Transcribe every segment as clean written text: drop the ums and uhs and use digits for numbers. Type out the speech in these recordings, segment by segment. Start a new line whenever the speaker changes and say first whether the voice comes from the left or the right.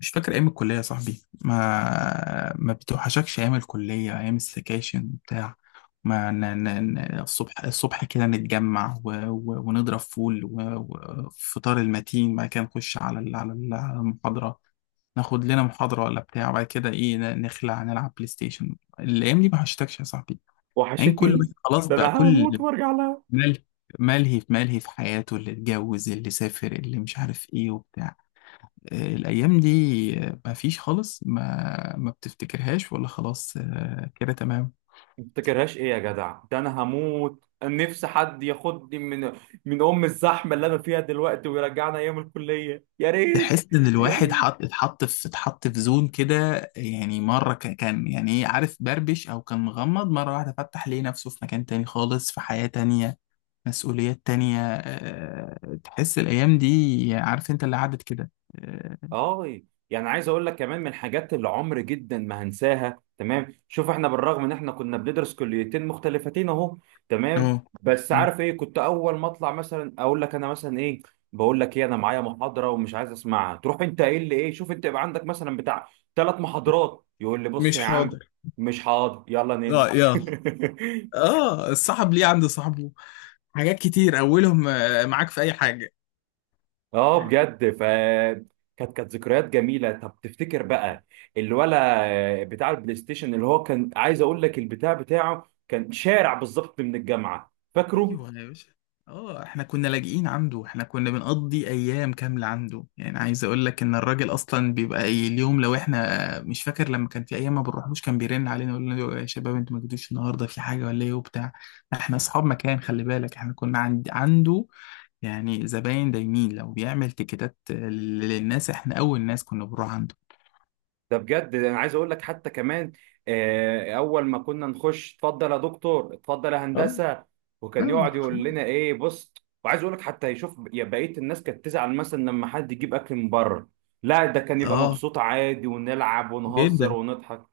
left: مش فاكر ايام الكليه يا صاحبي، ما بتوحشكش ايام الكليه، ايام السكاشن بتاع. ما ن... ن... ن... الصبح كده نتجمع ونضرب فول وفطار المتين، بعد كده نخش على المحاضره. ناخد لنا محاضره ولا بتاع، بعد كده ايه نخلع نلعب بلاي ستيشن. الايام دي ما وحشتكش يا صاحبي؟ يعني كل واحد
right: وحشتني.
left: خلاص
right: ده
left: بقى
right: انا هموت
left: كل
right: وارجع لها.
left: ملهي ملهي في حياته، اللي اتجوز، اللي سافر، اللي مش عارف ايه وبتاع. الأيام دي، ما فيش خالص. ما بتفتكرهاش ولا خلاص. آه، كده تمام.
right: ما بتفتكرهاش ايه يا جدع؟ ده انا هموت نفسي حد ياخدني من ام الزحمه اللي انا فيها دلوقتي ويرجعنا ايام الكليه، يا ريت
left: تحس إن
right: يا
left: الواحد
right: ريت.
left: حط اتحط في زون كده. يعني مرة كان يعني إيه، عارف، بربش أو كان مغمض، مرة واحدة فتح ليه نفسه في مكان تاني خالص، في حياة تانية، مسؤوليات تانية. تحس الأيام دي، عارف أنت اللي عدت كده. آه.
right: اه، يعني عايز اقول لك كمان من الحاجات اللي عمر جدا ما هنساها. تمام، شوف، احنا بالرغم ان احنا كنا بندرس كليتين مختلفتين اهو. تمام.
left: أه.
right: بس
left: مم.
right: عارف ايه؟ كنت اول ما اطلع مثلا اقول لك انا مثلا ايه، بقول لك ايه، انا معايا محاضره ومش عايز اسمعها، تروح انت ايه اللي ايه، شوف انت يبقى عندك مثلا بتاع ثلاث محاضرات يقول لي بص يا عم، مش حاضر، يلا ننزل.
left: اه يا اه، الصاحب ليه عند صاحبه حاجات كتير، اولهم معاك في اي حاجه.
right: اه بجد ف كانت ذكريات جميله. طب تفتكر بقى الولا بتاع البلاي ستيشن، اللي هو كان، عايز اقول لك البتاع بتاعه كان شارع بالظبط من الجامعه، فاكره؟
left: ايوه يا باشا. اه، احنا كنا لاجئين عنده، احنا كنا بنقضي ايام كامله عنده. يعني عايز اقول لك ان الراجل اصلا بيبقى أي اليوم، لو احنا مش فاكر لما كان في ايام ما بنروحلوش كان بيرن علينا يقول لنا يا شباب انتوا ما جيتوش النهارده، في حاجه ولا ايه وبتاع. احنا اصحاب مكان خلي بالك، احنا كنا عند عنده، يعني زباين دايمين. لو بيعمل تيكيتات للناس احنا اول ناس كنا بنروح عنده.
right: ده بجد انا عايز اقول لك حتى كمان، اول ما كنا نخش، اتفضل يا دكتور، اتفضل يا
left: اه،
right: هندسه، وكان
left: اه،
right: يقعد يقول لنا ايه، بص، وعايز اقول لك حتى يشوف، يا بقيه الناس كانت تزعل مثلا لما حد يجيب اكل من بره، لا، ده كان يبقى
left: اه،
right: مبسوط عادي، ونلعب ونهزر
left: جدا.
right: ونضحك.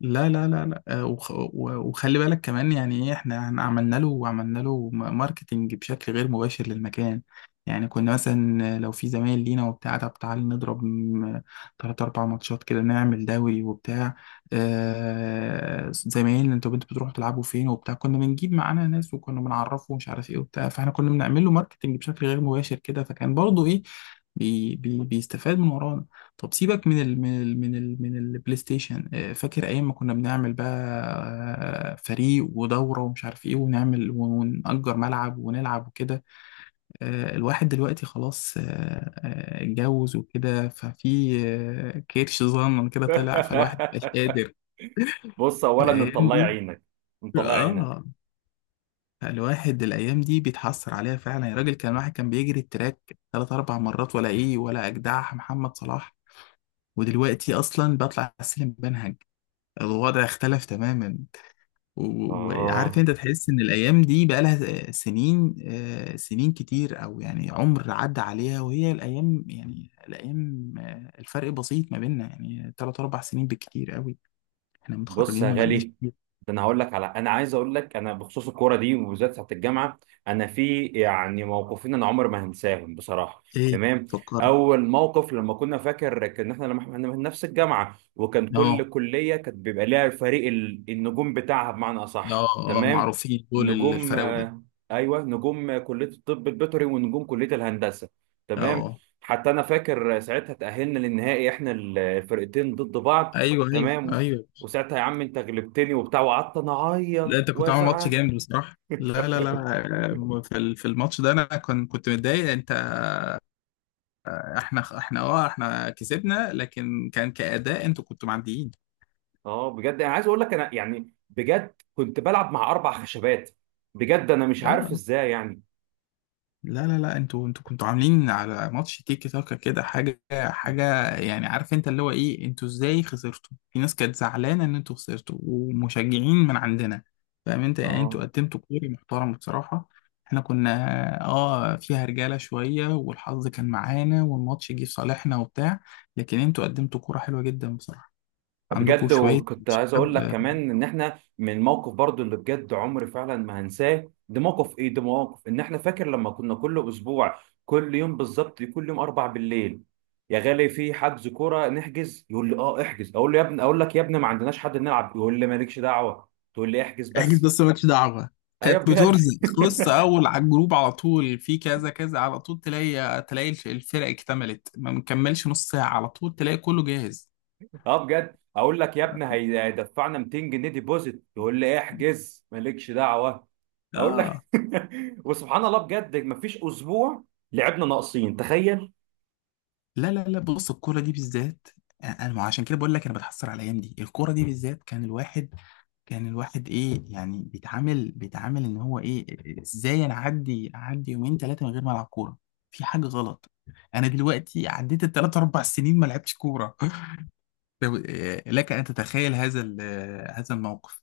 left: لا، لا، لا، لا، وخلي بالك كمان يعني ايه. احنا عملنا له وعملنا له ماركتينج بشكل غير مباشر للمكان. يعني كنا مثلا لو في زمايل لينا وبتاع، طب تعالى نضرب تلات أربع ماتشات كده، نعمل دوري وبتاع. آه زمايلنا، انتوا بنتوا بتروحوا تلعبوا فين وبتاع، كنا بنجيب معانا ناس وكنا بنعرفه ومش عارف ايه وبتاع. فاحنا كنا بنعمل له ماركتينج بشكل غير مباشر كده، فكان برضه ايه، بي بي بيستفاد من ورانا. طب سيبك من البلاي ستيشن. فاكر ايام ما كنا بنعمل بقى فريق ودورة ومش عارف ايه، ونعمل ونأجر ملعب ونلعب وكده. الواحد دلوقتي خلاص، اتجوز وكده، ففي كرش صغنن كده طلع، فالواحد مش قادر
right: بص، اولا انت
left: الايام
right: الله يعينك، انت
left: دي.
right: الله يعينك.
left: اه، الواحد الايام دي بيتحسر عليها فعلا يا راجل. كان واحد كان بيجري التراك ثلاث اربع مرات، ولا ايه، ولا اجدع محمد صلاح. ودلوقتي اصلا بطلع السلم بنهج. الوضع اختلف تماما. وعارف
right: اه،
left: انت، تحس ان الايام دي بقى لها سنين، سنين كتير، او يعني عمر عدى عليها، وهي الايام يعني الايام، الفرق بسيط ما بيننا، يعني تلات اربع سنين بالكتير قوي. احنا
right: بص
left: متخرجين
right: يا
left: ما بقالناش
right: غالي،
left: كتير.
right: ده انا هقول لك على، انا عايز اقول لك انا بخصوص الكوره دي وبالذات بتاعت الجامعه. انا في يعني موقفين انا عمري ما هنساهم بصراحه.
left: ايه،
right: تمام.
left: فكرنا.
right: اول موقف لما كنا، فاكر كان احنا لما احنا من نفس الجامعه، وكان
left: اه،
right: كل كليه كانت بيبقى ليها فريق النجوم بتاعها، بمعنى
left: اه،
right: اصح.
left: اه،
right: تمام.
left: معروفين دول
right: نجوم،
left: الفراوده.
right: ايوه نجوم كليه الطب البيطري ونجوم كليه الهندسه. تمام.
left: اه.
right: حتى انا فاكر ساعتها تاهلنا للنهائي احنا الفرقتين ضد بعض.
left: ايوه، ايوه،
right: تمام.
left: ايوه.
right: وساعتها يا عم انت غلبتني وبتاع، وقعدت انا
left: لا
right: اعيط
left: انت كنت عامل ماتش
right: وازعل.
left: جامد بصراحه، لا، لا، لا. في الماتش ده انا كنت كنت متضايق انت. احنا كسبنا، لكن كان كأداء انتوا كنتوا معديين.
right: اه، بجد انا عايز اقول لك، انا يعني بجد كنت بلعب مع اربع خشبات، بجد انا مش عارف
left: اه.
right: ازاي يعني.
left: لا، لا، لا، انتوا كنتوا عاملين على ماتش تيكي تاكا كده، حاجة حاجة يعني. عارف انت اللي هو ايه، انتوا ازاي خسرتوا؟ في ناس كانت زعلانة ان انتوا خسرتوا، ومشجعين من عندنا. فاهم انت، يعني انتوا
right: اه،
left: قدمتوا كوري محترم بصراحة. احنا كنا اه، فيها رجالة شوية والحظ كان معانا والماتش جه في صالحنا وبتاع. لكن انتوا قدمتوا كورة حلوة جدا بصراحة. عندكم
right: بجد،
left: شوية
right: وكنت عايز اقول لك
left: شباب.
right: كمان ان احنا من الموقف برضو اللي بجد عمري فعلا ما هنساه، ده موقف ايه، ده موقف ان احنا، فاكر لما كنا كل اسبوع، كل يوم بالظبط، كل يوم اربع بالليل يا غالي في حجز كوره نحجز، يقول لي اه احجز، اقول له يا ابني، اقول لك يا ابني ما عندناش حد نلعب، يقول لي مالكش دعوه، تقول لي احجز
left: احجز
right: بس.
left: بس، مالكش دعوة.
right: ايوه
left: كانت
right: بجد.
left: بترزق، تخص اول على الجروب على طول، في كذا كذا، على طول تلاقي تلاقي الفرق اكتملت. ما مكملش نص ساعة على طول تلاقي كله جاهز.
right: اه بجد اقول لك يا ابني هيدفعنا 200 جنيه ديبوزيت، يقول لي احجز مالكش دعوه. اقول
left: اه.
right: لك وسبحان الله بجد مفيش اسبوع لعبنا ناقصين، تخيل.
left: لا، لا، لا، بص الكورة دي بالذات، انا ما عشان كده بقول لك انا بتحسر على الايام دي. الكورة دي بالذات، كان الواحد، كان الواحد ايه يعني، بيتعامل بيتعامل ان هو ايه، ازاي انا اعدي يومين ثلاثة من غير ما العب كورة؟ في حاجة غلط. انا دلوقتي عديت الثلاث اربع سنين ما لعبتش كورة. لك أن تتخيل هذا ال- آه، هذا الموقف.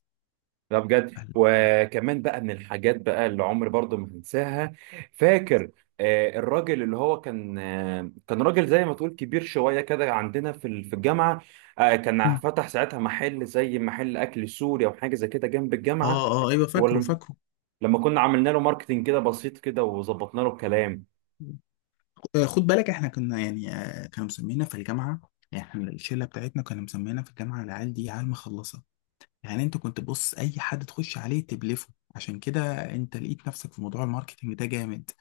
right: لا بجد،
left: فهل-
right: وكمان بقى من الحاجات بقى اللي عمري برضو ما هنساها، فاكر الراجل اللي هو كان، كان راجل زي ما تقول كبير شويه كده عندنا في في الجامعه، كان
left: مم.
right: فتح ساعتها محل زي محل اكل سوري او حاجه زي كده جنب الجامعه،
left: اه، اه، ايوه، فاكره فاكره.
right: لما كنا عملنا له ماركتينج كده بسيط كده وظبطنا له الكلام.
left: خد بالك احنا كنا يعني، كانوا مسمينا في الجامعه، يعني احنا الشله بتاعتنا كانوا مسمينا في الجامعه العيال دي عيال مخلصه. يعني انت كنت بص، اي حد تخش عليه تبلفه. عشان كده انت لقيت نفسك في موضوع الماركتينج ده جامد.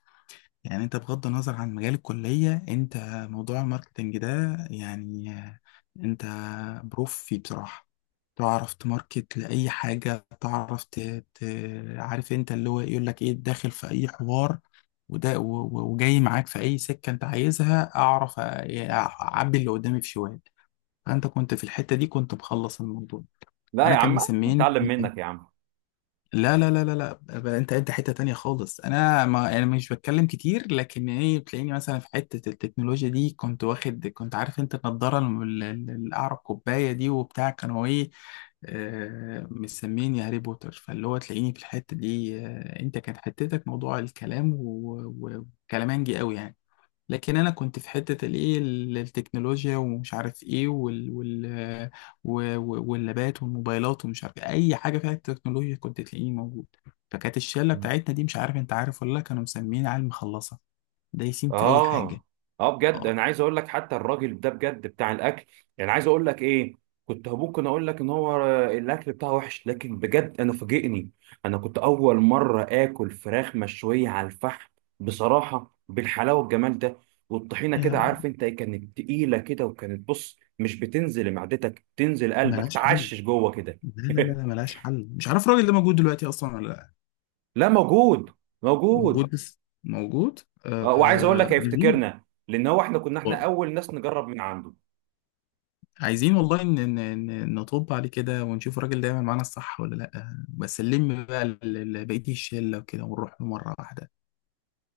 left: يعني انت بغض النظر عن مجال الكلية، انت موضوع الماركتنج ده، يعني انت بروف فيه بصراحة. تعرف تماركت لأي حاجة، تعرف ت... عارف انت اللي هو يقول لك ايه، داخل في أي حوار، وده وجاي معاك في أي سكة انت عايزها. أعرف أعبي اللي قدامي في شوال. فأنت كنت في الحتة دي كنت مخلص الموضوع.
right: لا
left: وأنا
right: يا
left: كان
right: عم،
left: مسميني،
right: اتعلم منك يا عم.
left: لا، لا، لا، لا، لا، انت انت حته تانية خالص، انا ما يعني مش بتكلم كتير، لكن ايه بتلاقيني مثلا في حته التكنولوجيا دي، كنت واخد كنت عارف انت، النضاره الاعرق كوبايه دي وبتاع، كانوا ايه، مسميني هاري بوتر. فاللي هو تلاقيني في الحته دي، انت كانت حتتك موضوع الكلام، وكلامانجي قوي يعني. لكن انا كنت في حته الايه التكنولوجيا ومش عارف ايه، وال وال واللابات والموبايلات ومش عارف إيه. اي حاجه فيها التكنولوجيا كنت تلاقيني موجود. فكانت الشله بتاعتنا دي، مش عارف انت عارف ولا لا، كانوا مسميين عيال مخلصه، دايسين في اي حاجه.
right: اه اه. بجد
left: اه
right: انا عايز اقول لك حتى الراجل ده بجد بتاع الاكل، يعني عايز اقول لك ايه، كنت ممكن اقول لك ان هو الاكل بتاعه وحش، لكن بجد انا فاجئني. انا كنت اول مره اكل فراخ مشويه على الفحم بصراحه، بالحلاوه والجمال ده، والطحينه
left: يا
right: كده، عارف انت ايه، كانت تقيله كده، وكانت بص مش بتنزل معدتك، تنزل قلبك
left: ملهاش حل.
right: تعشش جوه كده.
left: لا، لا، لا، لا، ملهاش حل. مش عارف الراجل ده موجود دلوقتي اصلا ولا لا.
right: لا موجود،
left: موجود
right: موجود.
left: بس، موجود. آه.
right: آه، وعايز اقول لك
left: عايزين،
right: هيفتكرنا لان هو احنا كنا احنا اول ناس نجرب من عنده.
left: عايزين والله إن نطب عليه كده، ونشوف الراجل ده يعمل معانا الصح ولا لأ، بس نلم بقى بقية الشلة وكده، ونروح له مرة واحدة.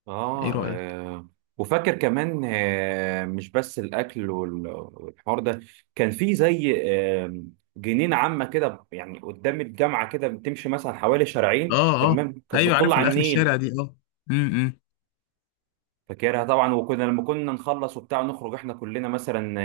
right: اه,
left: إيه رأيك؟
right: آه. وفاكر كمان آه، مش بس الاكل والحوار ده، كان في زي آه جنينه عامه كده يعني قدام الجامعه كده، بتمشي مثلا حوالي شارعين،
left: آه. آه
right: تمام، كانت
left: أيوه،
right: بتطل
left: عارف
right: على
left: الآخر،
right: النيل.
left: الشارع دي آه. امم.
right: فاكرها طبعا، وكنا لما كنا نخلص وبتاع نخرج احنا كلنا مثلا،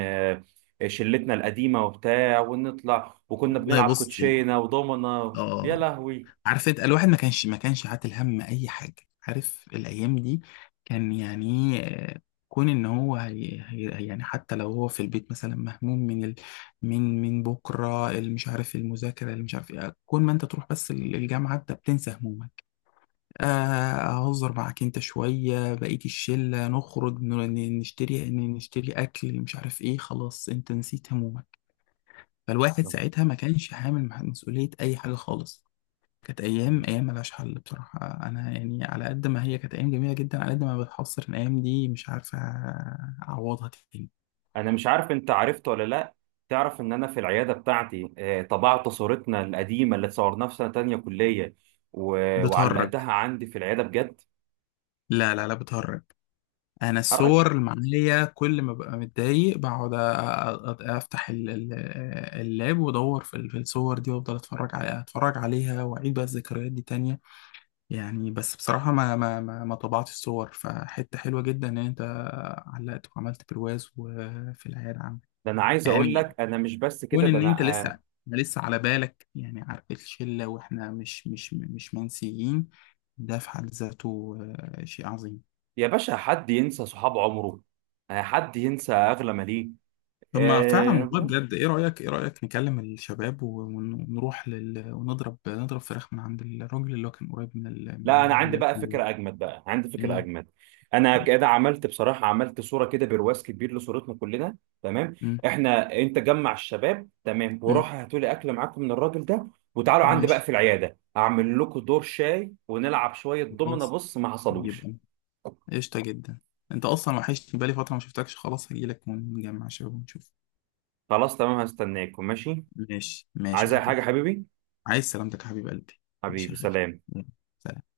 right: آه شلتنا القديمه وبتاع، ونطلع وكنا
left: والله
right: بنلعب
left: بص
right: كوتشينه ودومنا، يا
left: آه
right: لهوي.
left: عارف انت، الواحد ما كانش عاتل هم اي حاجه. عارف الايام دي كان يعني ايه، آه، كون ان هو هي يعني حتى لو هو في البيت مثلا مهموم من ال من من بكره، اللي مش عارف المذاكره، اللي مش عارف ايه. كون ما انت تروح بس الجامعه، انت بتنسى همومك. آه، اهزر معاك انت شويه بقيه الشله، نخرج نشتري نشتري اكل، مش عارف ايه، خلاص انت نسيت همومك. فالواحد
right: تمام.
left: ساعتها ما كانش حامل مسؤوليه اي حاجه خالص. كانت ايام،
right: تمام.
left: ايام ملهاش حل بصراحه. انا يعني على قد ما هي كانت ايام جميله جدا، على قد ما بتحصر الايام دي، مش عارفه اعوضها تاني.
right: انا مش عارف انت عرفت ولا لا، تعرف ان انا في العياده بتاعتي طبعت صورتنا القديمه اللي اتصورناها في سنه تانية كليه،
left: بتهرج؟
right: وعلقتها عندي في العياده بجد.
left: لا، لا، لا، بتهرج. انا
right: حرك.
left: الصور اللي معايا، كل ما ببقى متضايق بقعد افتح اللاب وادور في الصور دي، وافضل اتفرج عليها اتفرج عليها، واعيد بقى الذكريات دي تانية. يعني بس بصراحه، ما طبعتش الصور. فحته حلوه جدا ان انت علقت وعملت برواز وفي العيال عم.
right: ده انا عايز اقول لك
left: يعني
right: انا مش بس كده،
left: كون
right: ده
left: ان انت
right: انا آه،
left: لسه، لسه على بالك يعني على الشله، واحنا مش منسيين، ده في حد ذاته شيء عظيم.
right: يا باشا حد ينسى صحاب عمره؟ حد ينسى اغلى ما ليه؟
left: طب ما فعلا والله بجد، ايه رايك، ايه رايك نكلم الشباب ونروح لل... ونضرب نضرب فراخ من عند الراجل اللي هو كان قريب
right: لا، انا
left: من
right: عندي بقى
left: الكليه.
right: فكره اجمد، بقى عندي فكره
left: ايه.
right: اجمد. انا كده عملت بصراحه، عملت صوره كده برواز كبير لصورتنا كلنا. تمام،
left: امم.
right: احنا انت جمع الشباب، تمام،
left: امم.
right: وروح هاتوا لي اكل معاكم من الراجل ده، وتعالوا عندي بقى
left: ماشي.
right: في العياده اعمل لكم دور شاي ونلعب شويه دومنا،
left: خلاص.
right: بص ما حصلوش.
left: يبقى قشطه جدا. انت اصلا وحشتني بقالي فتره ما شفتكش، خلاص هجيلك ونجمع شباب ونشوف.
right: خلاص تمام، هستناكم، ماشي.
left: ماشي، ماشي
right: عايز
left: يا
right: اي حاجه
left: حبيبي.
right: حبيبي؟
left: عايز سلامتك يا حبيب قلبي. ماشي
right: حبيبي
left: يا غالي.
right: سلام.
left: يلا، سلام.